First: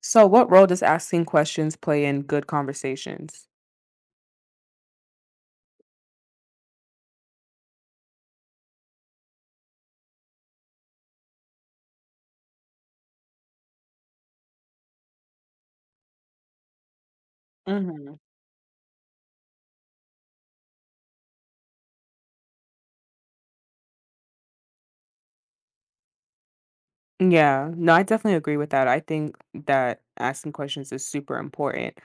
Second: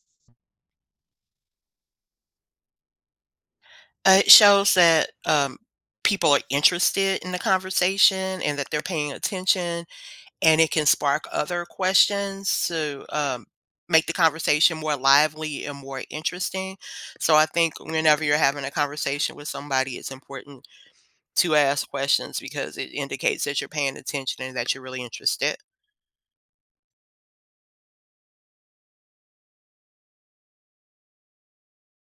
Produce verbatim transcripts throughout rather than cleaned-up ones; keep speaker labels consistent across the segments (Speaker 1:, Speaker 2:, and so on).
Speaker 1: So, what role does asking questions play in good conversations?
Speaker 2: Uh, it shows that, um, people are interested in the conversation and that they're paying attention, and it can spark other questions to, um, make the conversation more lively and more interesting. So I think
Speaker 1: Hmm.
Speaker 2: whenever you're having a conversation with somebody, it's important to ask questions because it indicates that you're paying attention and that you're really interested.
Speaker 1: Yeah. No, I definitely agree with that. I think that asking questions is super important.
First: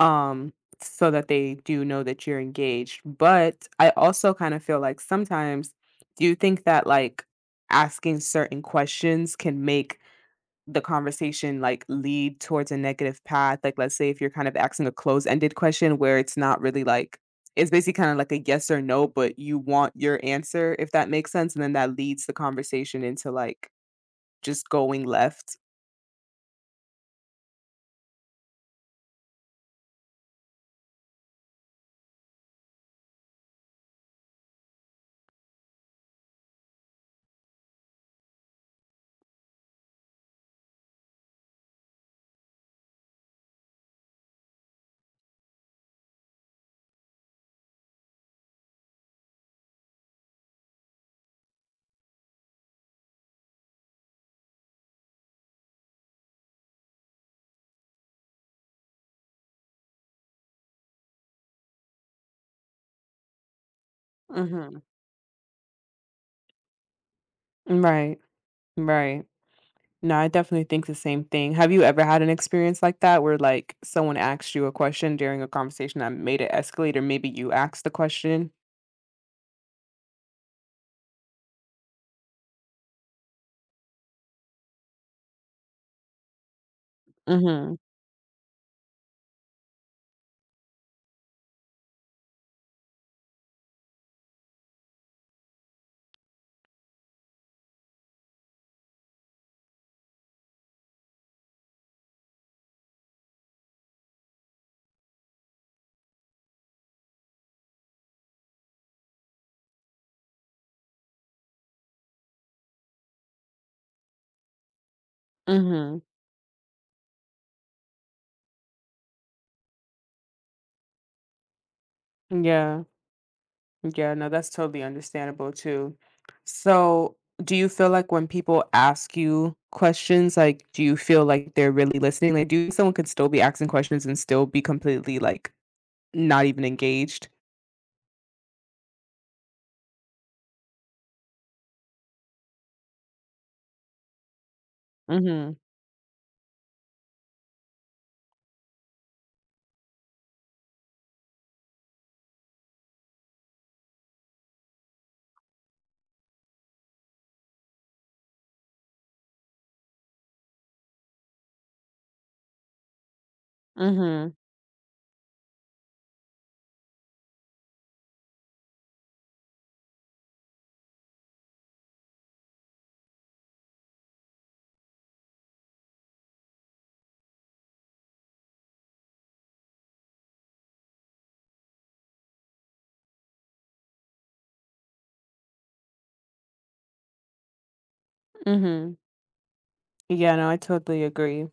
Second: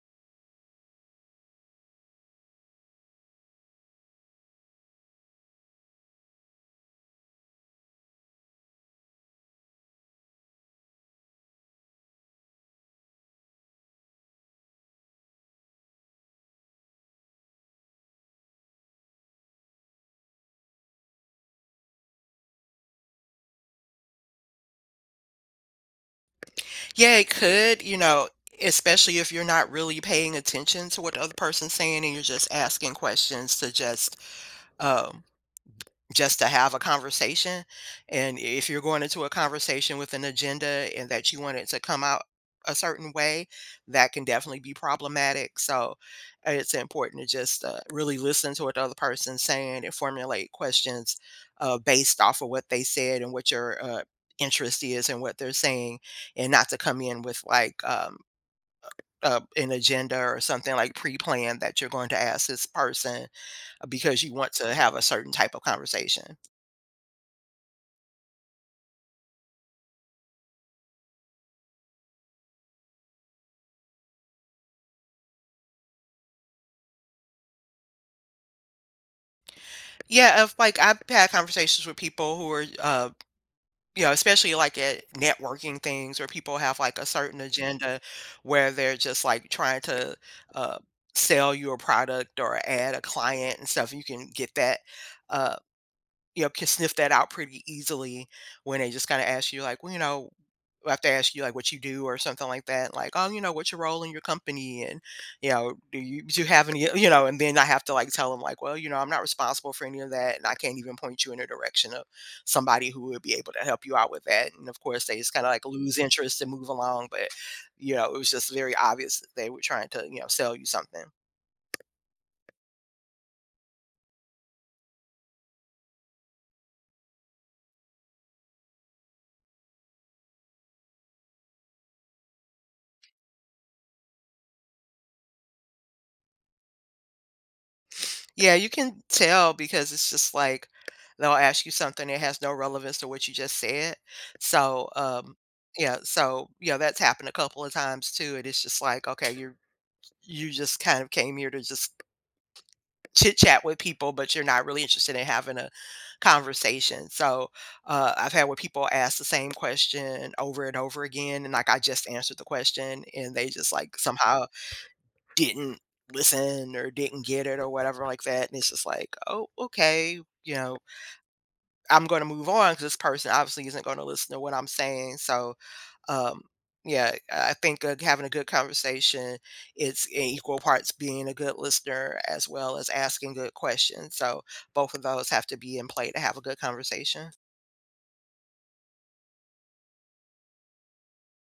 Speaker 1: Um so that they do know that you're engaged. But I also kind of feel like sometimes, do you think that, like, asking certain questions can make the conversation, like, lead towards a negative path? Like, let's say if you're kind of asking a closed-ended question where it's not really like, it's basically kind of like a yes or no, but you want your answer, if that makes sense. And then that leads the conversation into like just going left.
Speaker 2: Yeah, it could, you know, especially if you're not really paying attention to what the other person's saying and you're just asking questions to just um just to have a conversation. And if you're going into a conversation with an agenda and that you want it to come out a certain way, that can definitely be problematic. So uh, it's important to just uh, really listen to what the other person's saying and formulate questions uh, based off of what they said and what your uh, interest is and what they're saying, and not to come in with like, um, uh, an agenda or something like pre-planned that you're going to ask this person uh, because you want to
Speaker 1: Mhm.
Speaker 2: have a certain type of conversation.
Speaker 1: Right. Right. No, I definitely think the same thing. Have you ever had an experience like that where, like, someone asked you a question during a conversation that made it escalate, or maybe you asked the question?
Speaker 2: Yeah, if like I've had conversations with people who are uh, you know, especially like at networking things where people have like a certain
Speaker 1: Mhm.
Speaker 2: agenda where they're just like trying to uh, sell you a product or add a client and stuff. You can get that uh, you know, can sniff that out pretty easily when they just kinda ask you, like, well, you know, have to ask you, like, what you do or something like that, like, "Oh, you know, what's your role in your company?" And, you know, "Do you do you have any," you know, and then I have to, like, tell them, like, "Well, you know, I'm not responsible for any of that, and I can't even point you in the direction of somebody who would be able to help you out with that." And, of course, they just kinda, like, lose
Speaker 1: Mhm.
Speaker 2: interest and move along, but, you know, it was just very obvious that they were trying to, you know, sell you something.
Speaker 1: Yeah. Yeah, no, that's totally understandable too. So, do you feel like when people ask you questions, like, do you feel like they're really listening? Like, do you think someone could still be asking questions and still be completely, like, not even engaged?
Speaker 2: Yeah, you can tell because it's just like they'll ask you something that has no relevance to what you just said. So, um,
Speaker 1: Mhm.
Speaker 2: yeah, so yeah, that's happened a couple of times too. And it's just like, okay, you're you just kind of came here to just chit chat with people, but you're not really interested in having a conversation. So uh, I've had where people ask the same question over and over again, and like I just answered the question, and they just like
Speaker 1: Mhm.
Speaker 2: somehow didn't listen or didn't get it or whatever like that. And it's just like, oh, okay, you know, I'm going to move on because this person obviously isn't going to listen to what I'm saying. So, um, yeah, I think uh, having a good conversation, it's in equal parts being a good listener as well as asking good questions. So both of those have to be in play to have a good conversation.
Speaker 1: Mm-hmm. Yeah, no, I totally agree.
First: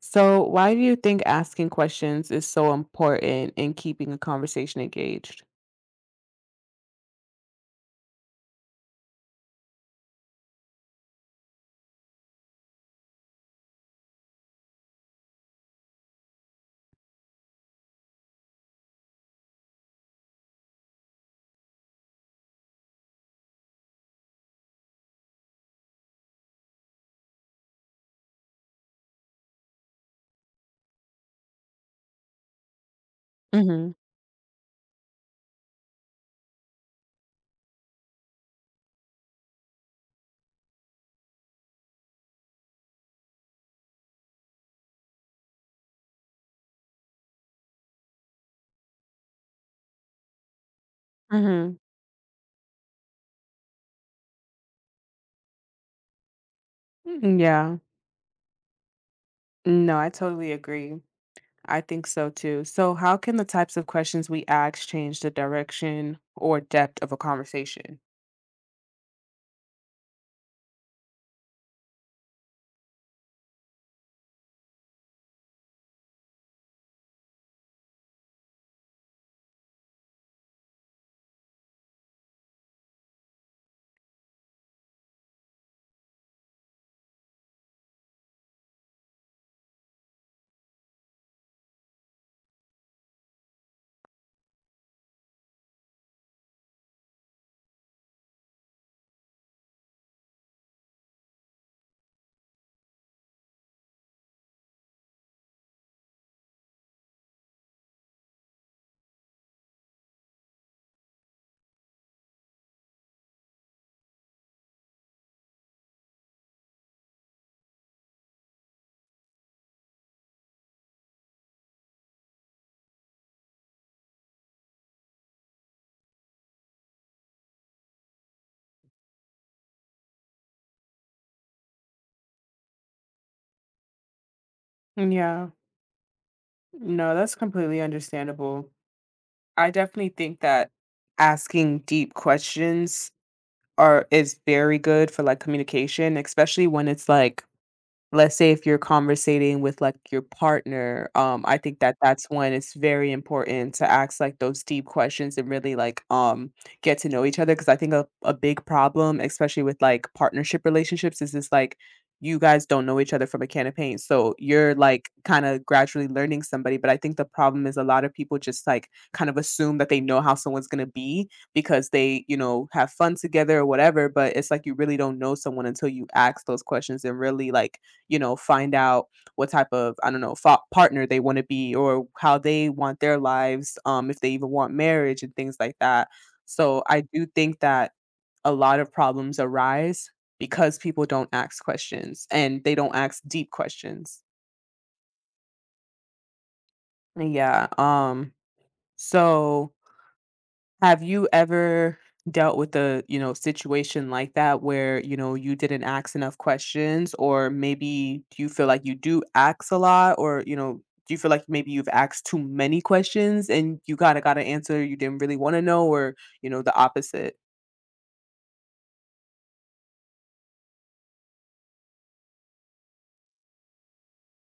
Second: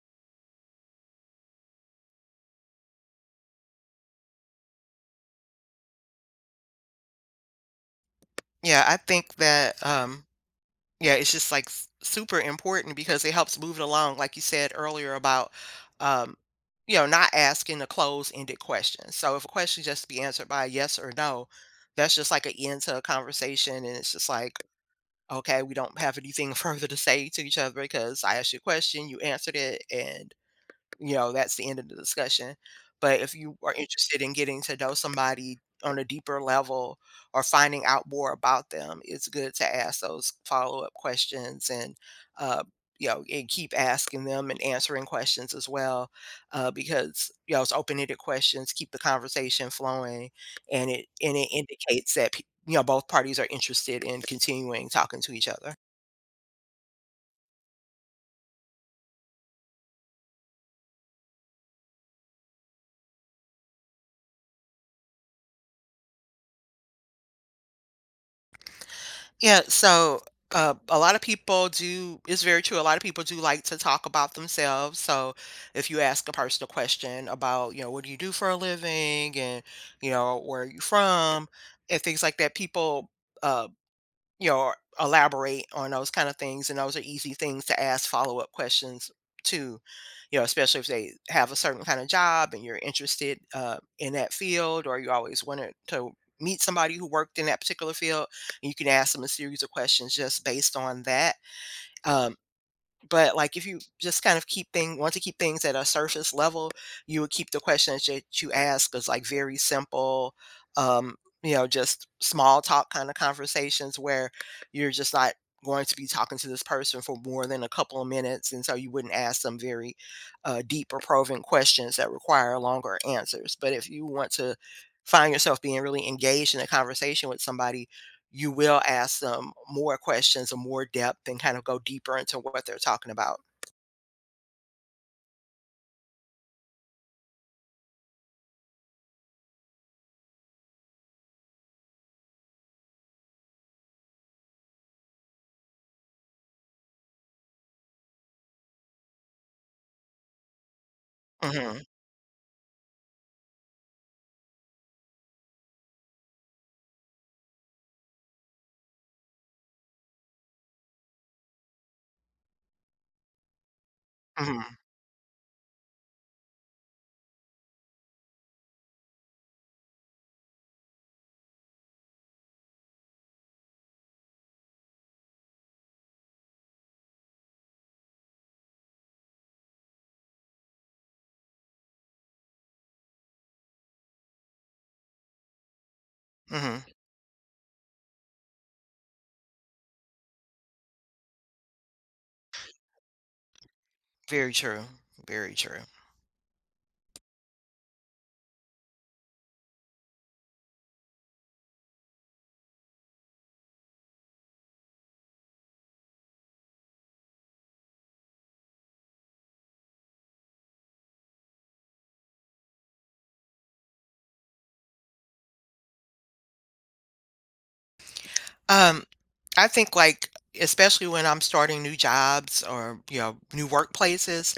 Speaker 1: So, why do you think asking questions is so important in keeping a conversation engaged?
Speaker 2: Yeah, I think that um, Yeah, it's just, like, s super important because it helps move it along, like you said earlier about, um, you know, not asking a closed-ended question. So if a question just be answered by a yes or no, that's just like an end to a conversation, and it's just like, "Okay, we don't have anything further to say to each other because I asked you a question, you answered it, and" you know, that's the end of the discussion. But if you are
Speaker 1: Mm-hmm.
Speaker 2: interested in getting to know somebody on a deeper level or finding out more about them, it's good to ask those follow-up questions and, uh, you know, and keep asking them and answering questions as well, uh, because you know it's open-ended questions keep the conversation flowing, and it and it
Speaker 1: Mm-hmm.
Speaker 2: indicates that pe- you know both parties are interested in continuing talking to each other.
Speaker 1: Yeah. No, I totally agree. I think so too. So, how can the types of questions we ask change the direction or depth of a conversation?
Speaker 2: Yeah, so uh, a lot of people do, it's very true. A lot of people do like to talk about themselves. So if you ask a personal question about, you know, what do you do for a living and, you know, where are you from and things like that, people uh, you know, or elaborate on those kind of things. And those are easy things to ask follow up questions to, you know, especially if they have a certain kind of job and you're interested uh, in that field or you always wanted to meet somebody who worked in that particular field. And you can ask them a series of questions just based on that. Um, but, like, if you just kind of keep thing want to keep things at a surface level, you would keep the questions that you ask as, like, very simple, um, you know, just small talk kinda conversations where you're just not going to be talking to this person for more than a couple of minutes, and so you wouldn't ask some very, uh, deep or probing questions that require longer answers. But if you want to find yourself being really engaged in a conversation with somebody, you will ask them more questions and more depth and kind of go deeper into what they're talking about.
Speaker 1: Yeah. No, that's completely understandable. I definitely think that asking deep questions are is very good for like communication, especially when it's like. Let's say if you're conversating with, like, your partner, um, I think
Speaker 2: Mhm,
Speaker 1: that that's when it's very important to ask, like, those deep questions and really, like, um, get to know each other. Because I think a a big problem, especially with, like, partnership relationships is this like, you guys don't know each other from a can of paint, so
Speaker 2: mhm,
Speaker 1: you're, like, kinda gradually learning somebody, but I think the problem is a lot of people just, like, kind of assume that they know how someone's gonna be because they, you know, have fun together or whatever, but it's like you really don't know someone until you ask those questions and really, like, you know, find out what type of, I don't know, fa partner they wanna be or how they want their lives, um, if they even want marriage and things like that. So
Speaker 2: mhm.
Speaker 1: I do think that a lot of problems arise because people don't ask questions and they don't ask deep questions.
Speaker 2: Very true, very true.
Speaker 1: Yeah, um, so Have you ever dealt with a, you know, situation like that where, you know, you didn't ask enough questions or maybe do you feel like you do ask a lot or, you know, do you feel like maybe you've asked too many questions and you kind of got an answer you didn't really want to know or, you know, the opposite?
Speaker 2: Um, I think, like, especially when I'm starting new jobs or, you know, new workplaces,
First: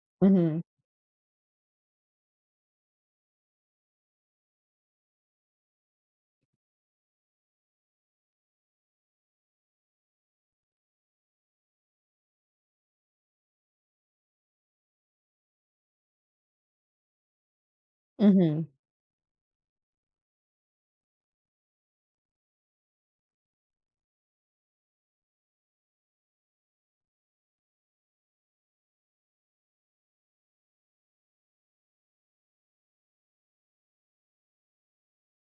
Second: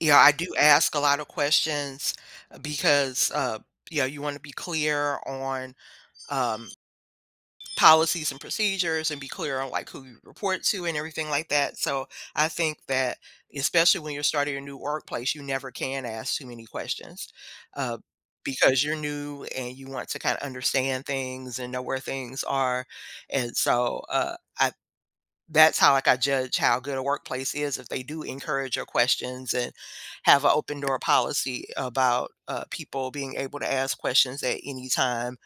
Speaker 2: you know, I do
Speaker 1: Mm-hmm.
Speaker 2: ask a lot of questions uh, because, uh, you know, you want to be clear on, um, policies and procedures and be clear on like who you report to and everything like that. So I think that especially when you're starting a new workplace, you never can ask too many questions uh,
Speaker 1: Mm-hmm.
Speaker 2: because you're new and you want to kind of understand things and know where things are. And so uh, I that's how, like, I judge how good a workplace is if they do encourage your questions and have an open door policy about, uh, people being able to ask questions at any time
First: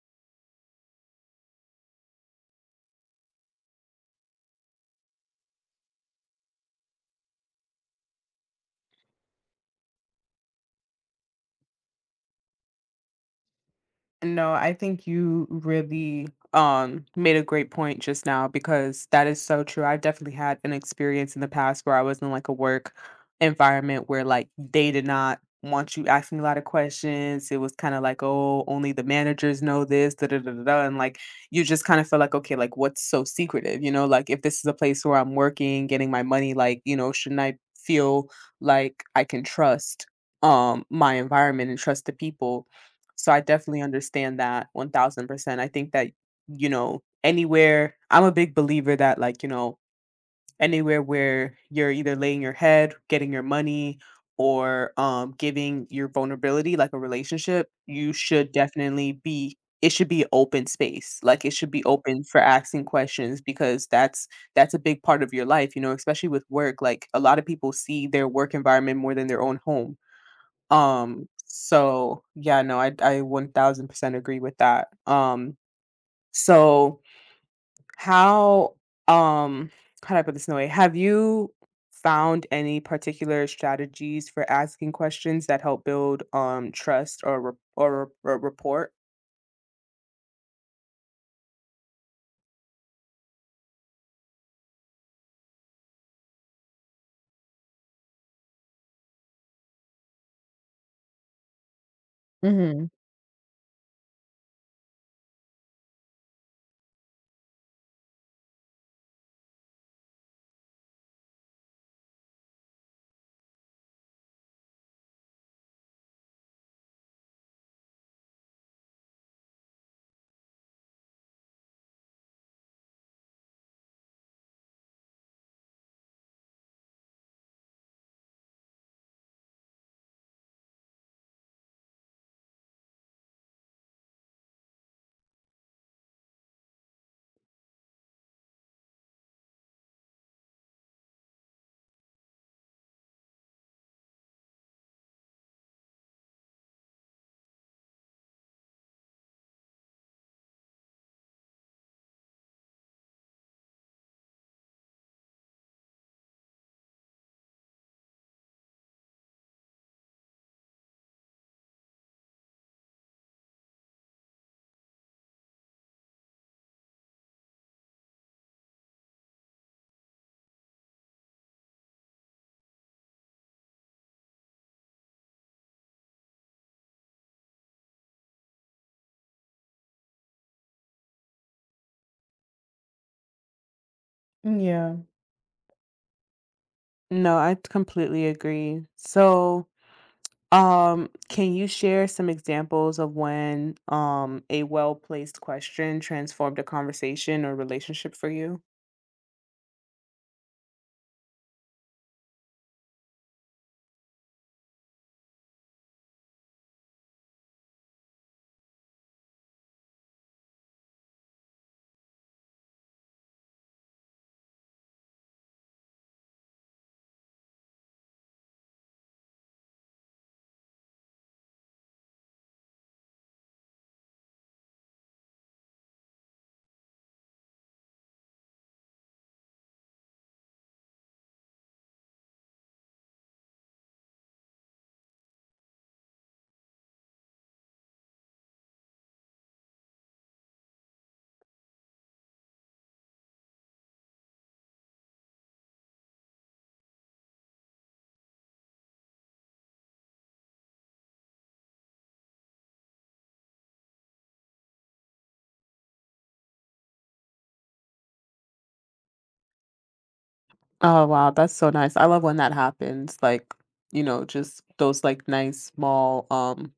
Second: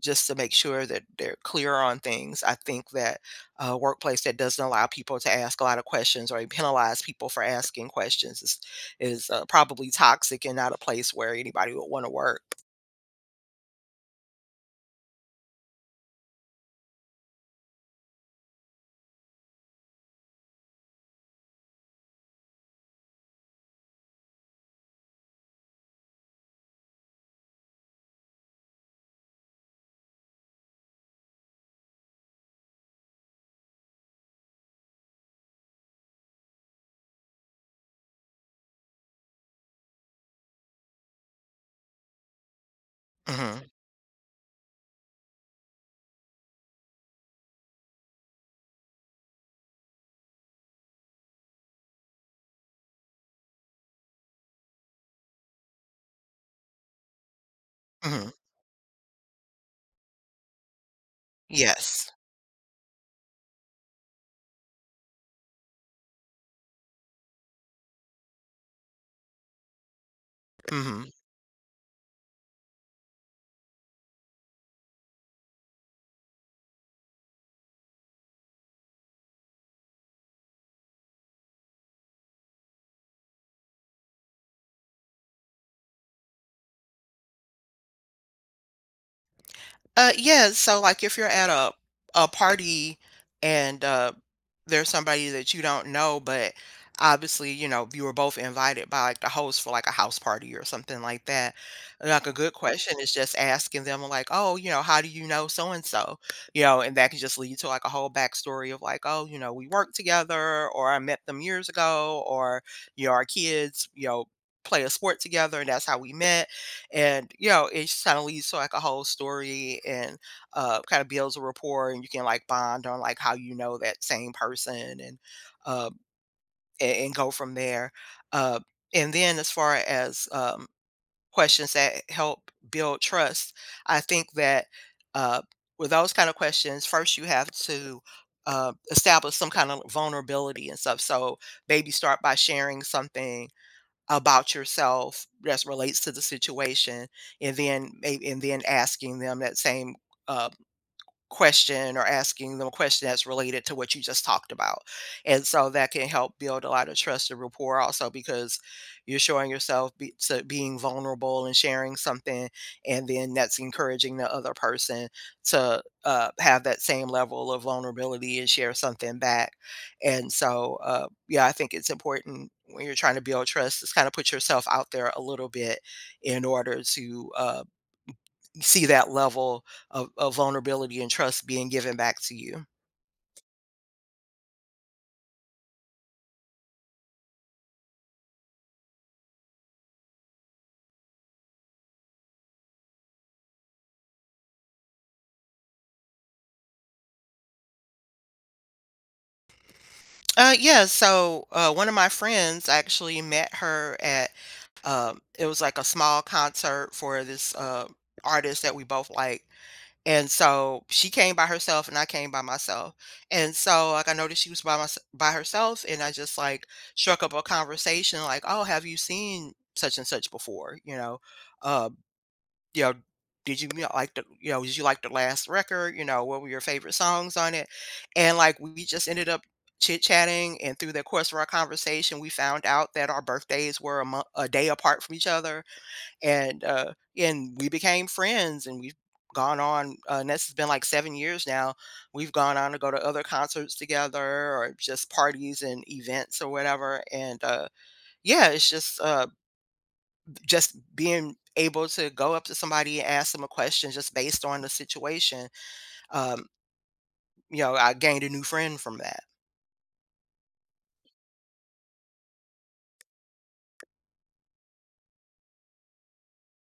Speaker 2: just to make sure that they're clear on things. I think that a workplace that doesn't allow people to ask a lot of questions or penalize people for asking questions is is, uh, probably toxic and not a place where anybody would wanna work.
Speaker 1: No, I think you really um made a great point just now because that is so true. I've definitely had an experience in the past where I was in like a work environment where like they did not want you asking a lot of questions. It was kind of like, oh, only the managers know this, da da da da. Da," And like you just kind of feel like, okay, like what's so secretive? You know, like if this is a place where I'm working, getting my money, like, you know, shouldn't I feel like I can trust um my environment and trust the people? So I
Speaker 2: Mhm.
Speaker 1: definitely understand that one thousand percent. I think that, you know, anywhere, I'm a big believer that, like, you know, anywhere where you're either laying your head, getting your money, or um, giving your vulnerability, like a relationship, you
Speaker 2: Mhm.
Speaker 1: should definitely be, it should be open space. Like it should be
Speaker 2: Yes.
Speaker 1: open for asking questions because that's, that's a big part of your life, you know, especially with work. Like a lot of people see their work environment more than their own home.
Speaker 2: Mhm.
Speaker 1: Um, so yeah, no, I I one thousand percent agree with that. Um, so how um how do I put this in a way? Have you found any particular strategies for asking questions that help build um trust or rap- or, or rapport?
Speaker 2: Uh, yeah, so, like, if you're at a a party and, uh, there's somebody that you don't know, but obviously, you know, you were both invited by, like, the host for, like, a house party or something like that, like, a good
Speaker 1: Hmm.
Speaker 2: question is just asking them, like, "Oh, you know, how do you know so and so?" You know, and that can just lead to, like, a whole backstory of, like, "Oh, you know, we worked together," or, "I met them years ago," or, you know, "Our kids, you know, play a sport together, and that's how we met." And you know it just kind of leads to like a whole story and uh kind of builds a rapport and you can like bond on like how you know that same person and uh and, and go from there. Uh and then as far as um questions that help build trust, I think that, uh with those kind of questions, first you have to uh, establish some kind of vulnerability and stuff. So maybe start by sharing something about yourself that relates to the situation, and then may and then asking them that same, uh, question, or asking them a question that's related to what you just talked about. And so that can help build a lot of trust and rapport also because you're showing yourself be, to being vulnerable and sharing something. And then that's encouraging the other person to uh, have that same level of vulnerability and share something back. And so, uh, yeah, I think it's important when you're trying to build trust is kind of put yourself out there a little bit in order to uh, see that level of, of vulnerability and trust being given back to you.
Speaker 1: Yeah. No, I completely agree. So, Um, can you share some examples of when, um, a well-placed question transformed a conversation or relationship for you?
Speaker 2: Uh, yeah, so uh, one of my friends, I actually met her at um, it was like a small concert for this uh, artist that we both like. And so she came by herself and I came by myself. And so like I noticed she was by my, by herself and I just like struck up a conversation like, "Oh, have you seen such and such before?" You know, uh, you know, did you, you know, like the you know, did you like the last record? You know, what were your favorite songs on it? And like we just ended up chit-chatting, and through the course of our conversation, we found out that our birthdays were a, mo- a day apart from each other, and, uh, and we became friends and we've gone on, uh, and this has been like seven years now. We've gone on to go to other concerts together or just parties and events or whatever, and, uh, yeah, it's just, uh, just being able to go up to somebody and ask them a question just based on the situation. um you know, I gained a new friend from that.
Speaker 1: Oh, wow, that's so nice. I love when that happens, like, you know, just those, like, nice small, um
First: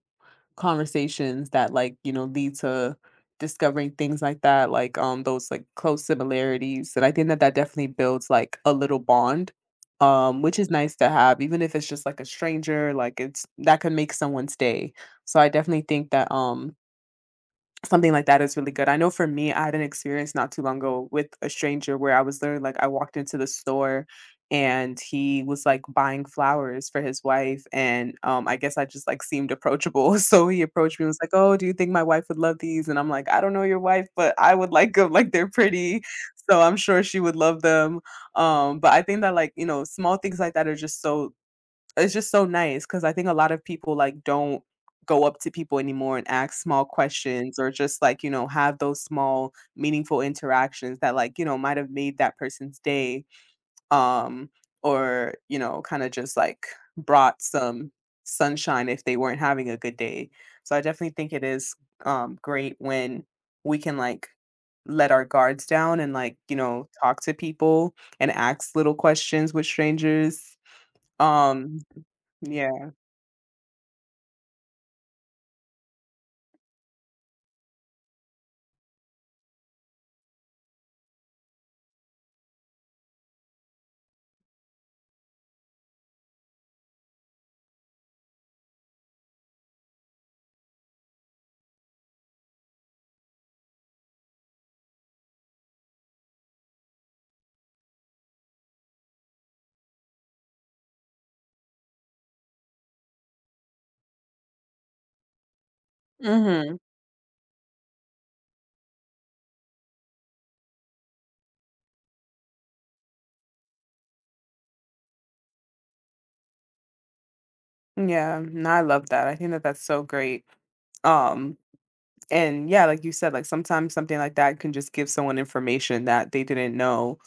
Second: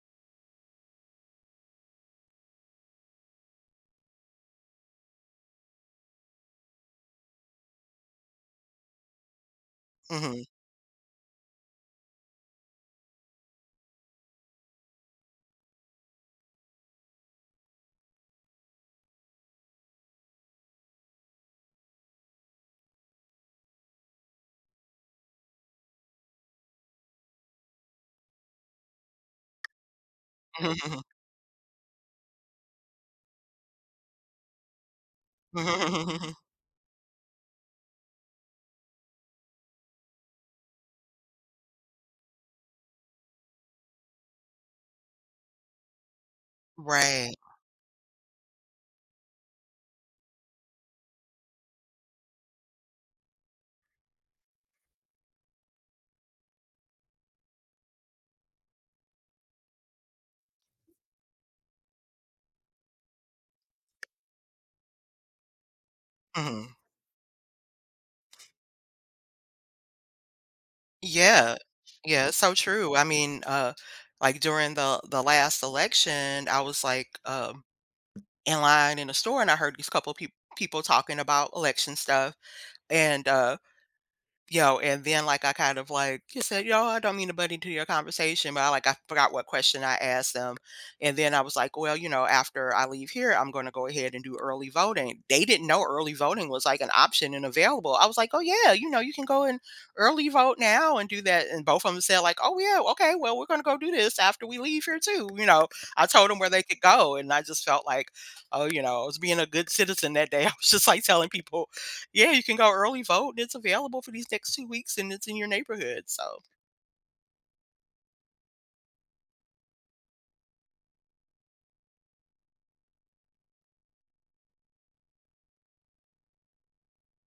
Speaker 1: conversations that, like, you know, lead to discovering things like that, like um those like close similarities. And I think that that definitely builds like a little bond. Um,
Speaker 2: Mhm.
Speaker 1: which is nice to have, even if it's just like a stranger, like it's that can make someone's day. So I definitely think that um something like that is really good. I know for me, I had an experience not too long ago with a stranger where I was literally like, I walked into the store and he was like buying flowers for his wife. And um, I guess I just like seemed approachable. So he approached me and was like, "Oh, do you think my wife would love these?" And I'm like, "I don't know your wife, but I would like them." Like, they're pretty. So I'm sure she would love them. Um, but I think that, like, you know, small things like that are just so, it's just so nice because I think a lot of people, like, don't go up to people anymore and ask small
Speaker 2: Right.
Speaker 1: questions or just, like, you know, have those small meaningful interactions that, like, you know, might have made that person's day, um, or, you know, kinda just, like, brought some sunshine if they weren't having a good day. So I definitely think it is, um, great when we can, like, let our guards down and, like, you
Speaker 2: Mhm.
Speaker 1: know, talk to people and ask little questions with strangers.
Speaker 2: Yeah.
Speaker 1: Um,
Speaker 2: Yeah, it's so
Speaker 1: yeah.
Speaker 2: true. I mean, uh, like during the the last election, I was like, um in line in a store and I heard these couple of peop people talking about election stuff and, uh you know, and then, like, I kind of, like, just said, "You know, I don't mean to butt into your conversation," but I, like I forgot what question I asked them, and then I was like, "Well, you know, after I leave here, I'm gonna go ahead and do early voting." They didn't know early voting was, like, an option and available. I was like, "Oh, yeah, you know, you can go and early vote now and do that," and both of them said, like, "Oh, yeah, okay, well, we're gonna go do this after we leave here too," you know? I told them where they
Speaker 1: Mhm.
Speaker 2: could go, and I just felt like, oh, you know, I was being a good citizen that day. I was just, like, telling people, yeah, you can go early vote, and it's available for these next two weeks, and it's in your neighborhood, so
Speaker 1: Yeah, no, I love that. I think that that's so great. Um, and yeah, like you said, like sometimes something like that can just give someone information that they didn't know,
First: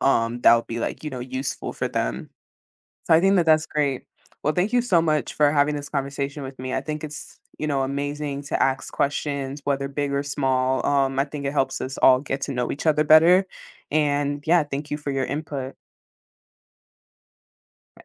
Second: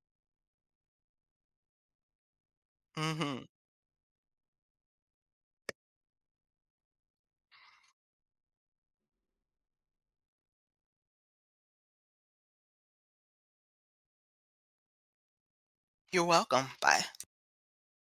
Speaker 1: um, that would be like, you know, useful for them. So I think that
Speaker 2: mhm.
Speaker 1: that's great. Well, thank you so much for having this conversation with me. I think it's, you know, amazing to ask questions, whether big or small. Um, I think it helps us all get to know each other better. And yeah, thank you for your input.
Speaker 2: You're welcome. Bye.